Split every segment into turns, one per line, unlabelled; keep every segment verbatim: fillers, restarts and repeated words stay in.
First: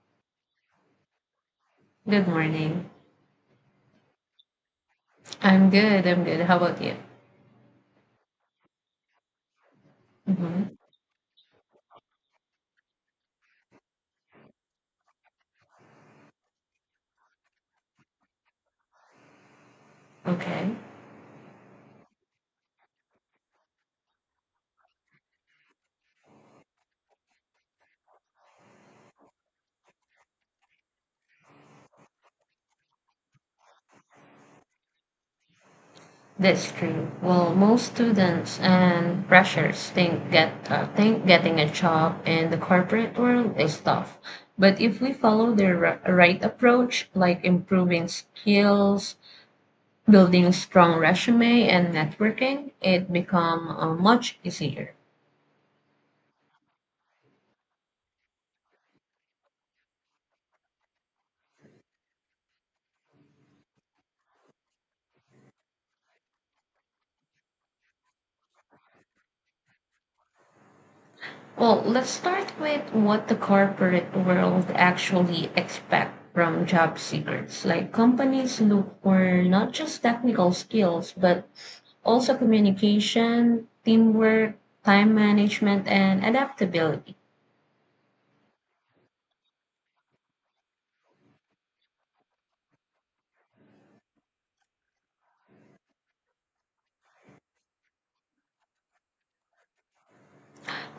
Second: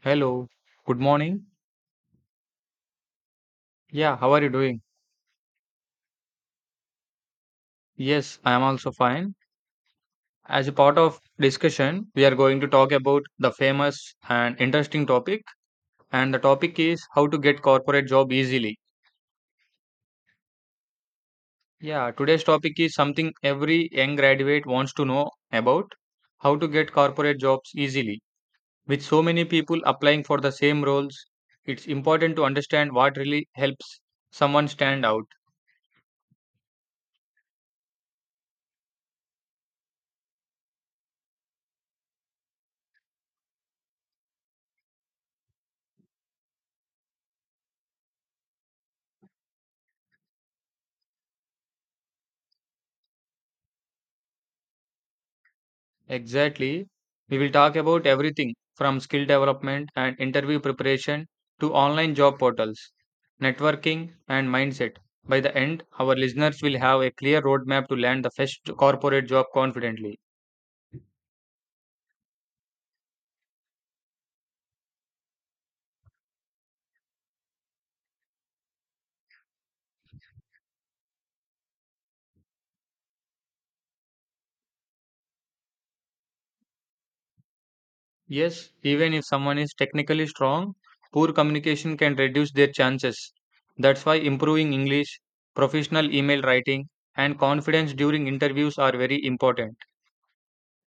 Hello, good morning.
Good morning.
Yeah, how are you doing?
I'm good. I'm good. How about you?
Yes, I am also fine. As a
hmm
part of discussion, we are going to talk about the famous and interesting topic, and the topic is how to get corporate job easily.
Okay,
Yeah, today's topic is something every young graduate wants to know about, how to get corporate jobs easily. With so many people applying for the same roles, it's important to understand what really helps someone stand out.
that's true. Well, most students and freshers think get uh, think getting a job in the corporate world is tough. But if we follow the ri- right approach, like improving skills, building strong resume, and networking, it become uh, much easier.
Exactly. We will talk about everything from skill development and interview preparation to online job portals, networking, and mindset. By the end, our listeners will have a clear roadmap to land the first corporate job confidently.
Well, let's start with what the corporate world actually expect from job seekers. Like companies look for not just technical skills, but also communication, teamwork, time management, and adaptability.
Yes, even if someone is technically strong, poor communication can reduce their chances. That's why improving English, professional email writing, and confidence during interviews are very important.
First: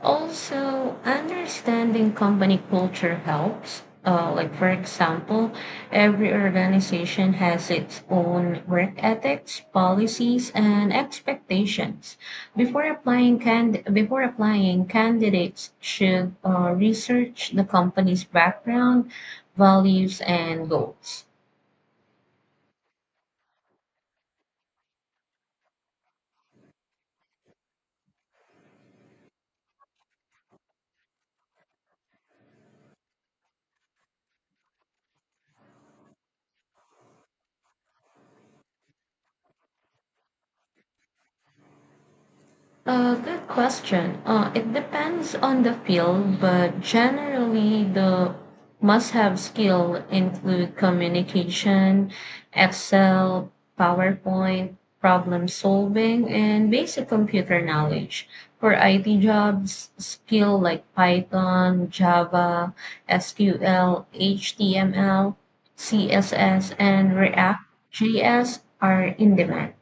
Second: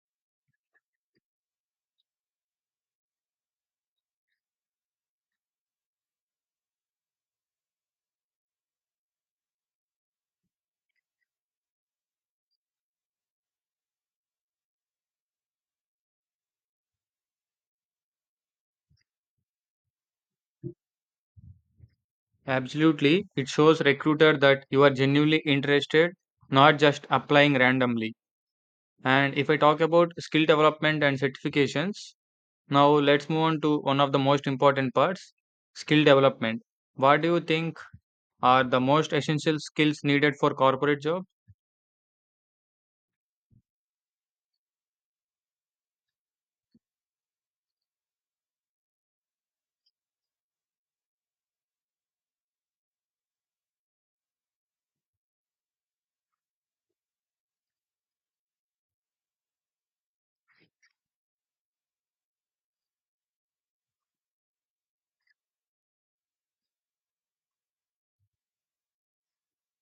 Also, understanding company culture helps. Uh, like, for example, every organization has its own work ethics, policies, and expectations. Before applying, can before applying, candidates should uh, research the company's background, values, and goals.
Absolutely. It shows recruiter that you are genuinely interested, not just applying randomly. And if I talk about skill development and certifications, now let's move on to one of the most important parts, skill development. What do you think are the most essential skills needed for corporate job?
Uh, good question. Uh, it depends on the field, but generally the must-have skill include communication, Excel, PowerPoint, problem solving, and basic computer knowledge. For I T jobs, skill like Python, Java, SQL, HTML, CSS, and React JS are in demand.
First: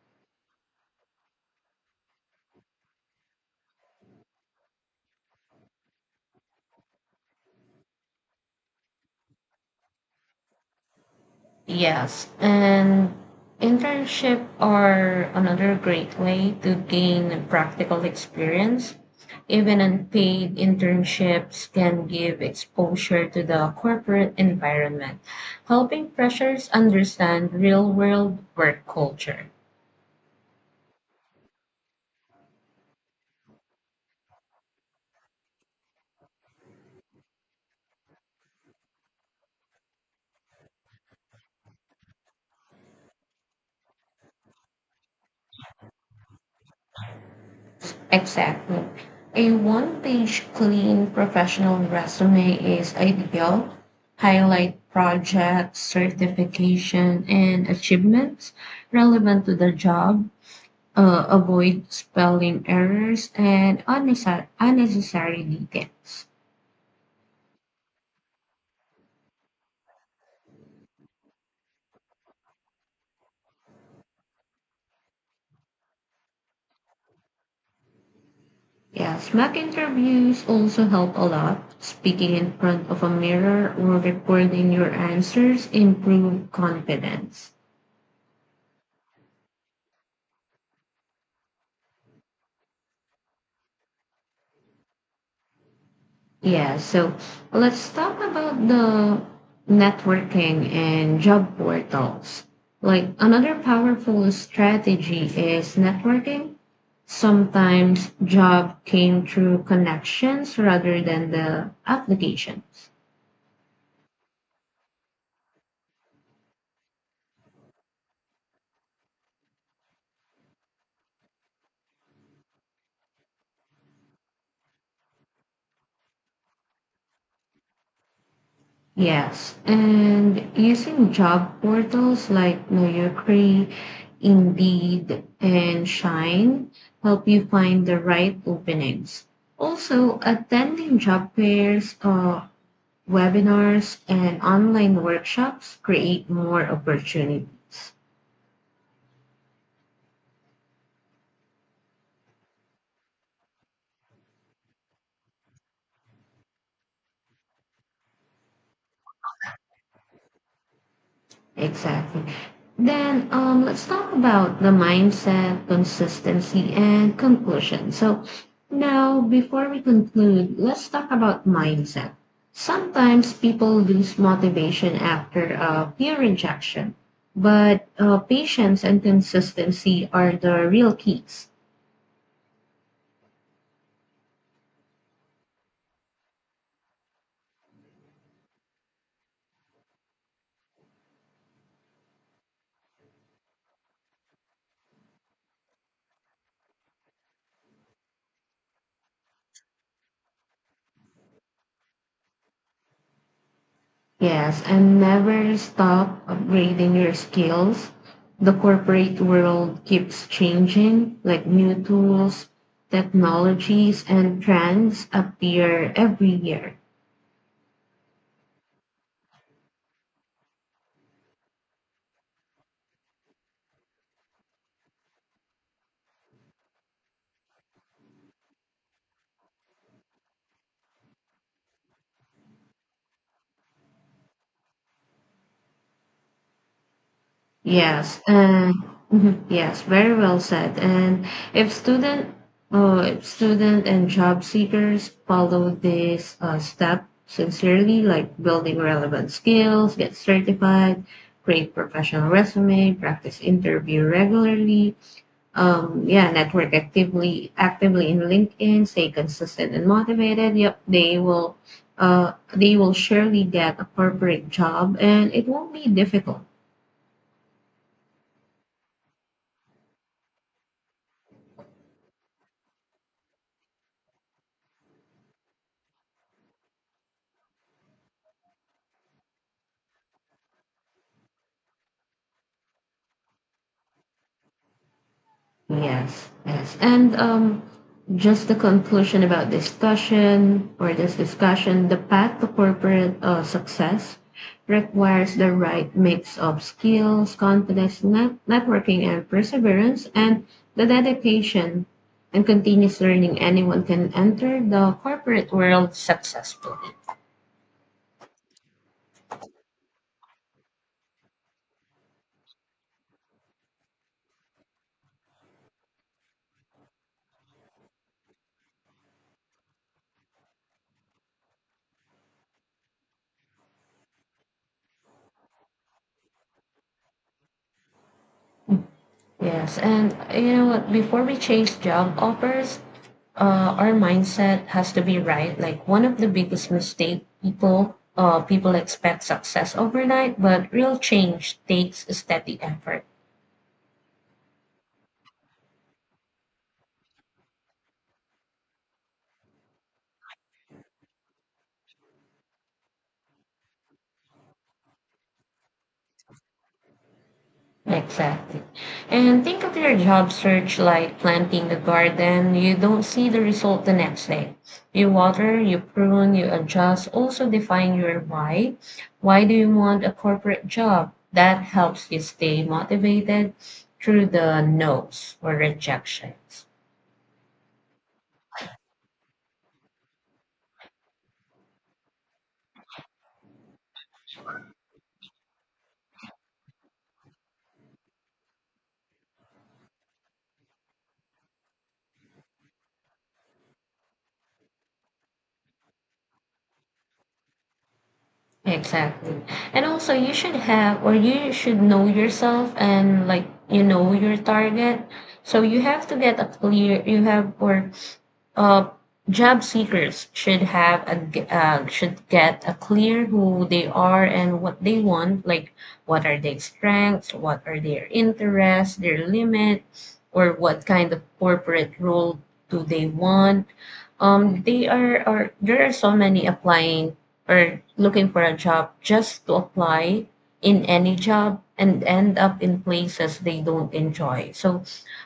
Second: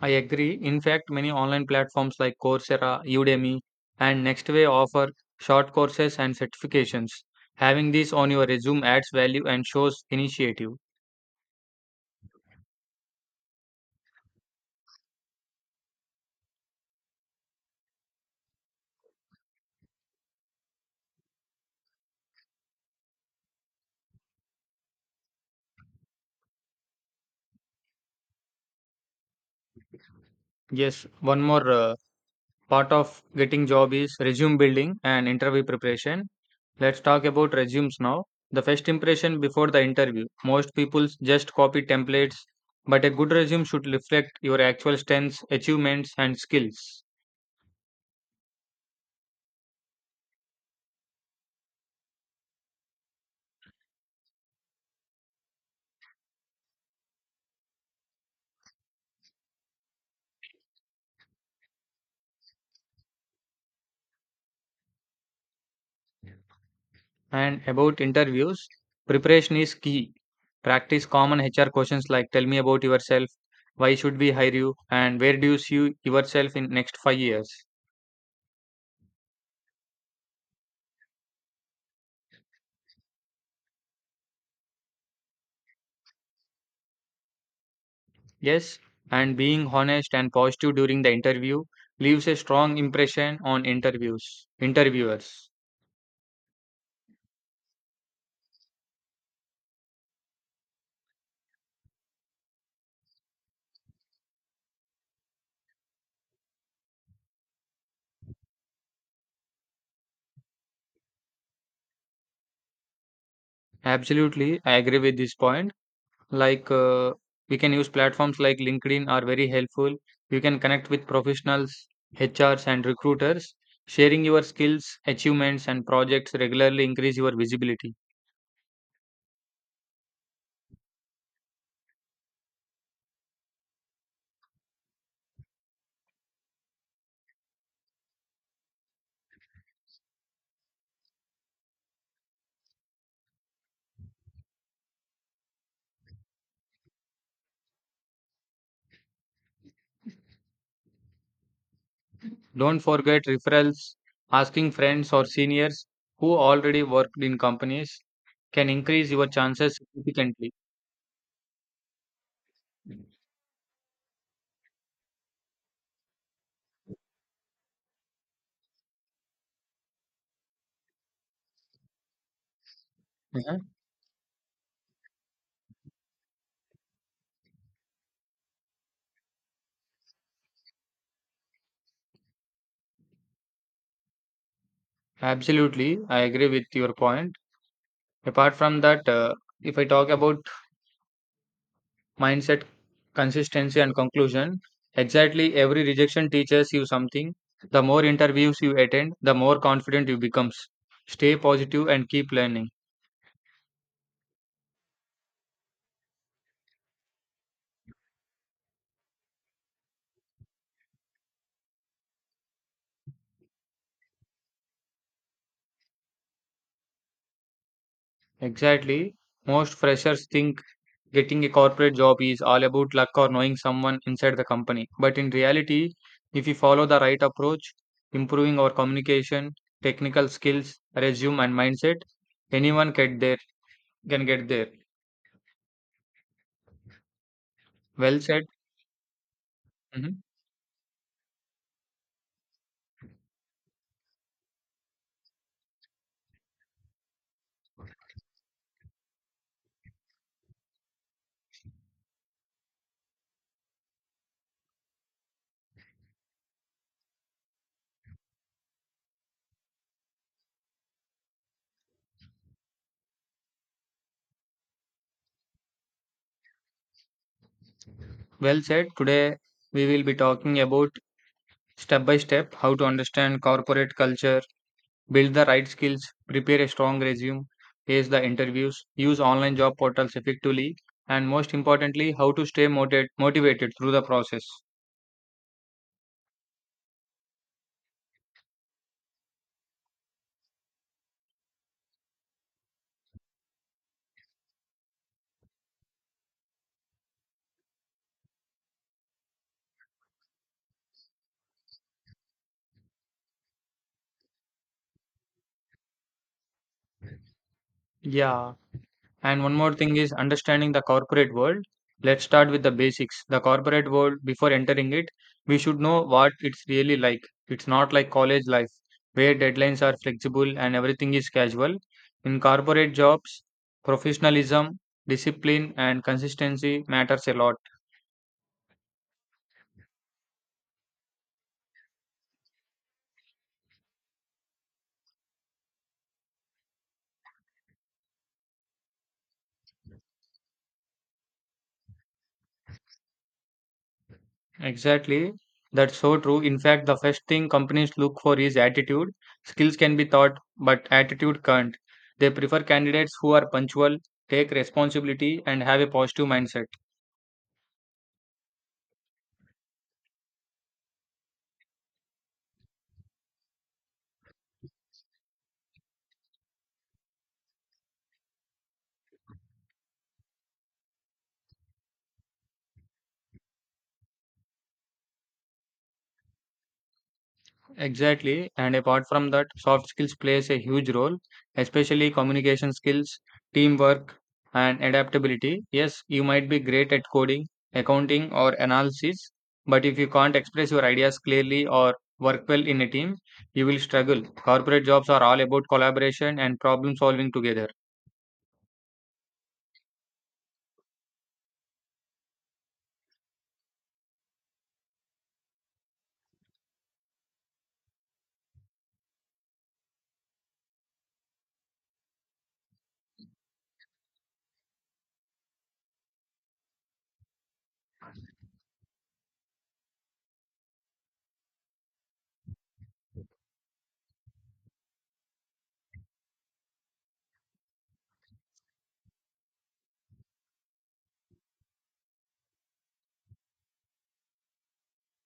I agree. In fact, many online platforms like Coursera, Udemy, and Nextway offer short courses and certifications. Having these on your resume adds value and shows initiative.
Yes, and internship are another great way to gain practical experience. Even unpaid internships can give exposure to the corporate environment, helping freshers understand real world work culture.
Yes, one more uh, part of getting job is resume building and interview preparation. Let's talk about resumes now. The first impression before the interview. Most people just copy templates, but a good resume should reflect your actual strengths, achievements, and skills.
Exactly. A one page clean professional resume is ideal. Highlight projects, certification, and achievements relevant to the job. Uh, avoid spelling errors and unnecessary, unnecessary details.
And about interviews, preparation is key. Practice common H R questions like tell me about yourself, why should we hire you, and where do you see yourself in next five years.
Yes, mock interviews also help a lot. Speaking in front of a mirror or recording your answers improve confidence.
Yes, and being honest and positive during the interview leaves a strong impression on interviews interviewers.
Yeah, so let's talk about the networking and job portals. Like another powerful strategy is networking. Sometimes job came through connections rather than the applications.
Absolutely, I agree with this point. Like uh, we can use platforms like LinkedIn are very helpful. You can connect with professionals, H Rs and recruiters. Sharing your skills, achievements and projects regularly increase your visibility.
Yes, and using job portals like Know Your Indeed, and Shine help you find the right openings. Also, attending job fairs, uh, webinars, and online workshops create more opportunities.
Don't forget referrals, asking friends or seniors who already worked in companies can increase your chances significantly.
Exactly. Then um, let's talk about the mindset, consistency, and conclusion. So now, before we conclude, let's talk about mindset. Sometimes
Mhm.
people lose motivation after a peer rejection, but uh, patience and consistency are the real keys.
Absolutely, I agree with your point. Apart from that, uh, if I talk about mindset, consistency, and conclusion, exactly every rejection teaches you something. The more interviews you attend, the more confident you becomes. Stay positive and keep learning.
Yes, and never stop upgrading your skills. The corporate world keeps changing, like new tools, technologies, and trends appear every year.
Exactly, most freshers think getting a corporate job is all about luck or knowing someone inside the company. But in reality, if we follow the right approach, improving our communication, technical skills, resume, and mindset, anyone get there can get there. Well
Yes,
said.
and mhm, yes, very
Mhm.
well said. And if student, uh, if student and job seekers follow this uh, step sincerely, like building relevant skills, get certified, create professional resume, practice interview regularly, um, yeah, network actively, actively in LinkedIn, stay consistent and motivated. Yep, they will, uh, they will surely get a corporate job, and it won't be difficult.
Well said. Today we will be talking about step by step how to understand corporate culture, build the right skills, prepare a strong resume, ace the interviews, use online job portals effectively, and most importantly, how to stay motivated, motivated through the process.
Yes, yes. And um, just the conclusion about discussion or this discussion, the path to corporate uh, success requires the right mix of skills, confidence, net- networking, and perseverance, and the dedication and continuous learning anyone can enter the corporate world successfully.
Yeah, and one more thing is understanding the corporate world. Let's start with the basics. The corporate world, before entering it, we should know what it's really like. It's not like college life, where deadlines are flexible and everything is casual. In corporate jobs, professionalism, discipline, and consistency matters a lot.
Yes, and you know what? Before we chase job offers, uh, our mindset has to be right. Like one of the biggest mistake people uh, people expect success overnight, but real change takes steady effort.
Exactly. That's so true. In fact, the first thing companies look for is attitude. Skills can be taught, but attitude can't. They prefer candidates who are punctual, take responsibility, and have a positive mindset.
Exactly. And think of your job search like planting a garden. You don't see the result the next day. You water, you prune, you adjust. Also define your why. Why do you want a corporate job? That helps you stay motivated through the no's or rejections.
Exactly. And apart from that, soft skills plays a huge role, especially communication skills, teamwork, and adaptability. Yes, you might be great at coding, accounting, or analysis, but if you can't express your ideas clearly or work well in a team, you will struggle. Corporate jobs are all about collaboration and problem solving together.
Exactly. And also you should have or you should know yourself and like you know your target. So you have to get a clear you have or uh, job seekers should have a g- uh, should get a clear who they are and what they want, like what are their strengths, what are their interests, their limits, or what kind of corporate role do they want. Um they are or There are so many applying or looking for a job just to apply in any job and end up in places they don't enjoy. So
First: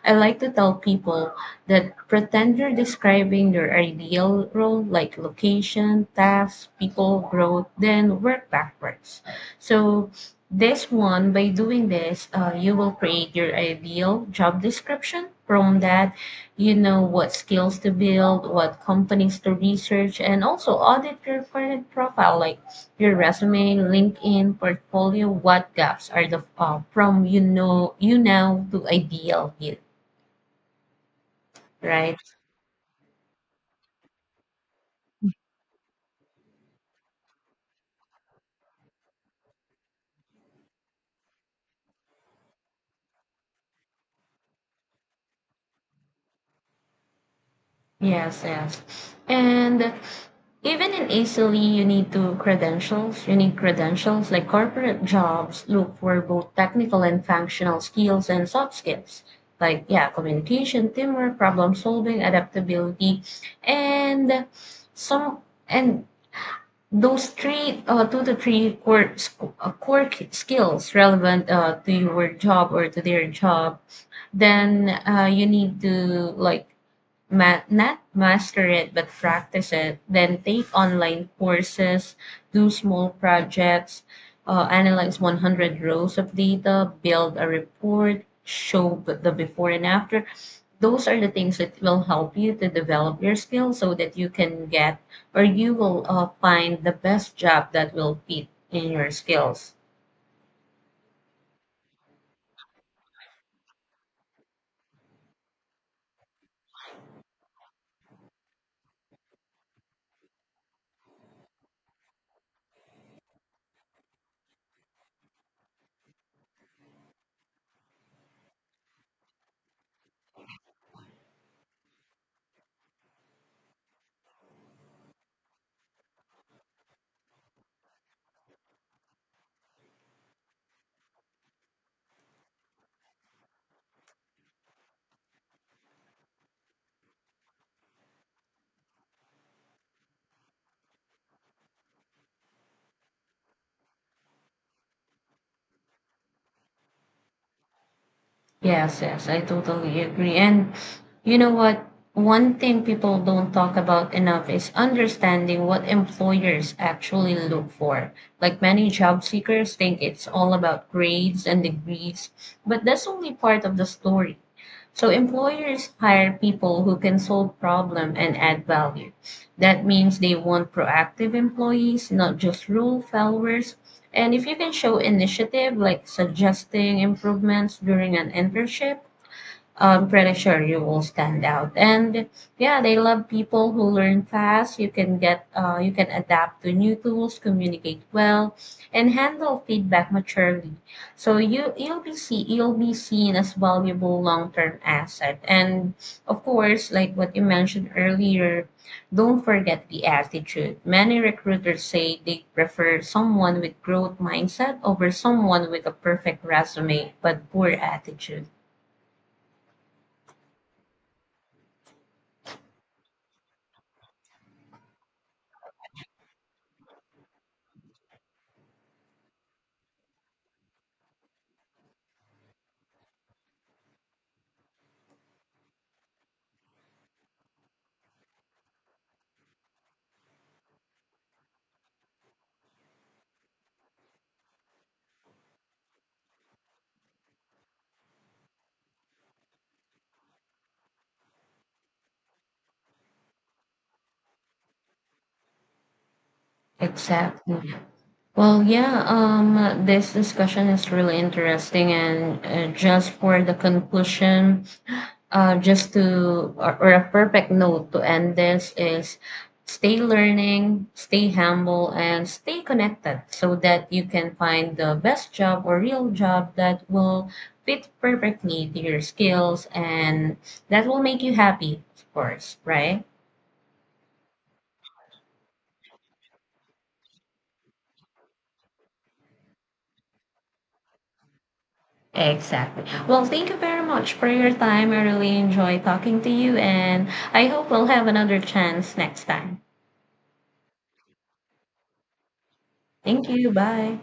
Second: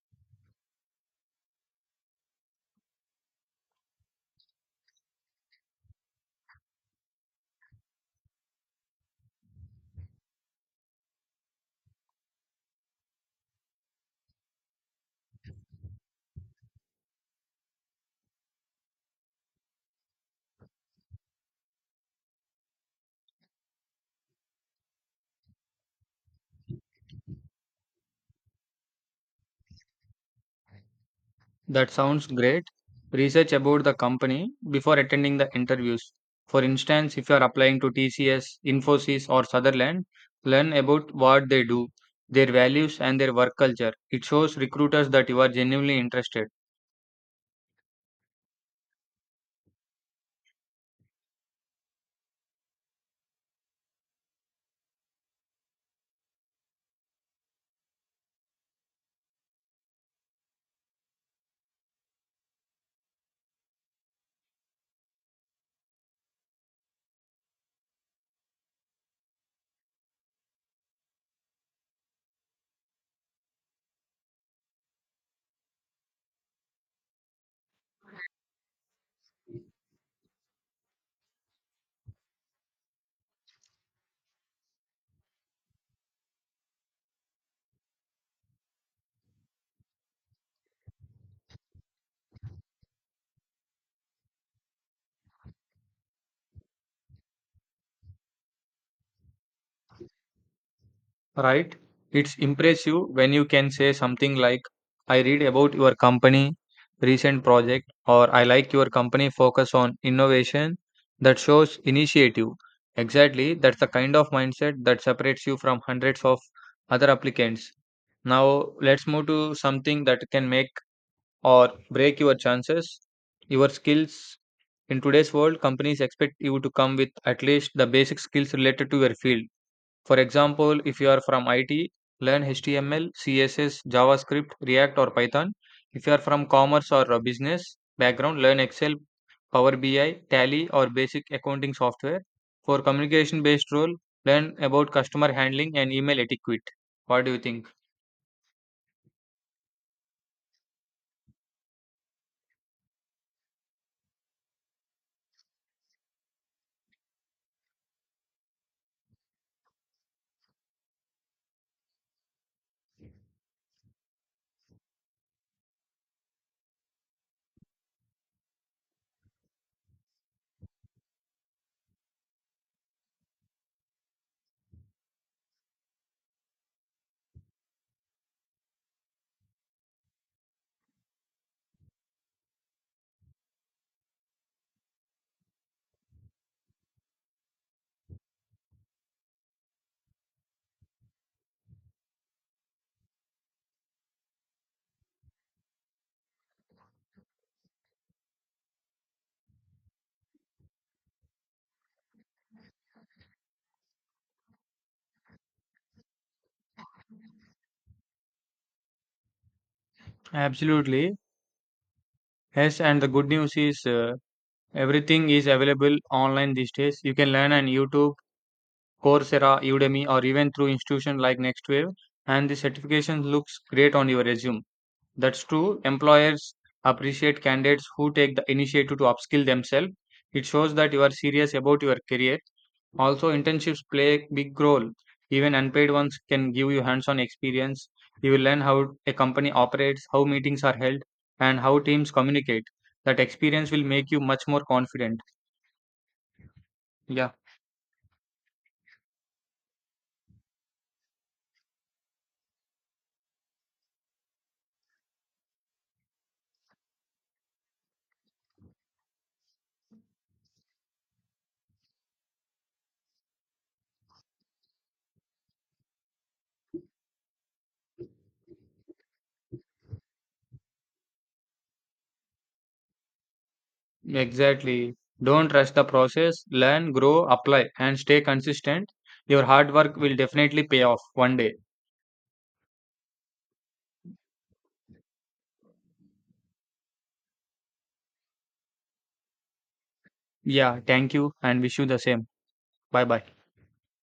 I like to tell people the pretender describing their ideal role, like location, task, people, growth, then work backwards. So this one, by doing this, uh, you will create your ideal job description. From that, you know what skills to build, what companies to research, and also audit your current profile, like your resume, LinkedIn, portfolio. What gaps are the uh, from you know you now to ideal you,
That
right?
sounds great. Research about the company before attending the interviews. For instance, if you are applying to T C S, Infosys, or Sutherland, learn about what they do, their values, and their work culture. It shows recruiters that you are genuinely interested.
Yes, yes. And even in Italy, you need to credentials. You need credentials, like corporate jobs look for both technical and functional skills and soft skills. Like, yeah, communication, teamwork, problem solving, adaptability, and some and those three uh, two to three core sc- uh, core k- skills relevant uh, to your job or to their job. Then uh, you need to like ma- not master it but practice it, then take online courses, do small projects, uh, analyze one hundred rows of data, build a report, show b- the before and after. Those are the things that will help you to develop your skills so that you can get or you will uh, find the best job that will fit in your skills.
Right? It's impressive when you can say something like, I read about your company recent project or I like your company focus on innovation that shows initiative. Exactly, that's the kind of mindset that separates you from hundreds of other applicants. Now let's move to something that can make or break your chances. Your skills in today's world, companies expect you to come with at least the basic skills related to your field. For example, if you are from I T, learn H T M L, C S S, JavaScript, React, or Python. If you are from commerce or a business background, learn Excel, Power B I, Tally, or basic accounting software. For communication based role, learn about customer handling and email etiquette. What do you think?
Yes, yes, I totally agree. And you know what? One thing people don't talk about enough is understanding what employers actually look for. Like many job seekers think it's all about grades and degrees, but that's only part of the story. So employers hire people who can solve problem and add value. That means they want proactive employees, not just rule followers. And if you can show initiative, like suggesting improvements during an internship, I'm pretty sure you will stand out. And yeah, they love people who learn fast. You can get, uh, you can adapt to new tools, communicate well, and handle feedback maturely. So you you'll be see you'll be seen as valuable long term asset. And of course, like what you mentioned earlier, don't forget the attitude. Many recruiters say they prefer someone with growth mindset over someone with a perfect resume but poor attitude.
Absolutely. Yes, and the good news is uh, everything is available online these days. You can learn on YouTube, Coursera, Udemy, or even through institutions like Nextwave, and the certification looks great on your resume. That's true. Employers appreciate candidates who take the initiative to upskill themselves. It shows that you are serious about your career. Also, internships play a big role. Even unpaid ones can give you hands on experience. You will learn how a company operates, how meetings are held, and how teams communicate. That experience will make you much more confident. Yeah.
Exactly. Well, yeah, um, this discussion is really interesting. And uh, just for the conclusion, uh, just to, or, or a perfect note to end this is stay learning, stay humble, and stay connected so that you can find the best job or real job that will fit perfectly to your skills and that will make you happy, of course, right?
Exactly. Don't rush the process, learn, grow, apply, and stay consistent. Your hard work will definitely pay off one day.
Exactly. Well, thank you very much for your time. I really enjoy talking to you, and I hope we'll have another chance next time.
Yeah, thank you and wish you the same. Bye bye.
Thank you. Bye.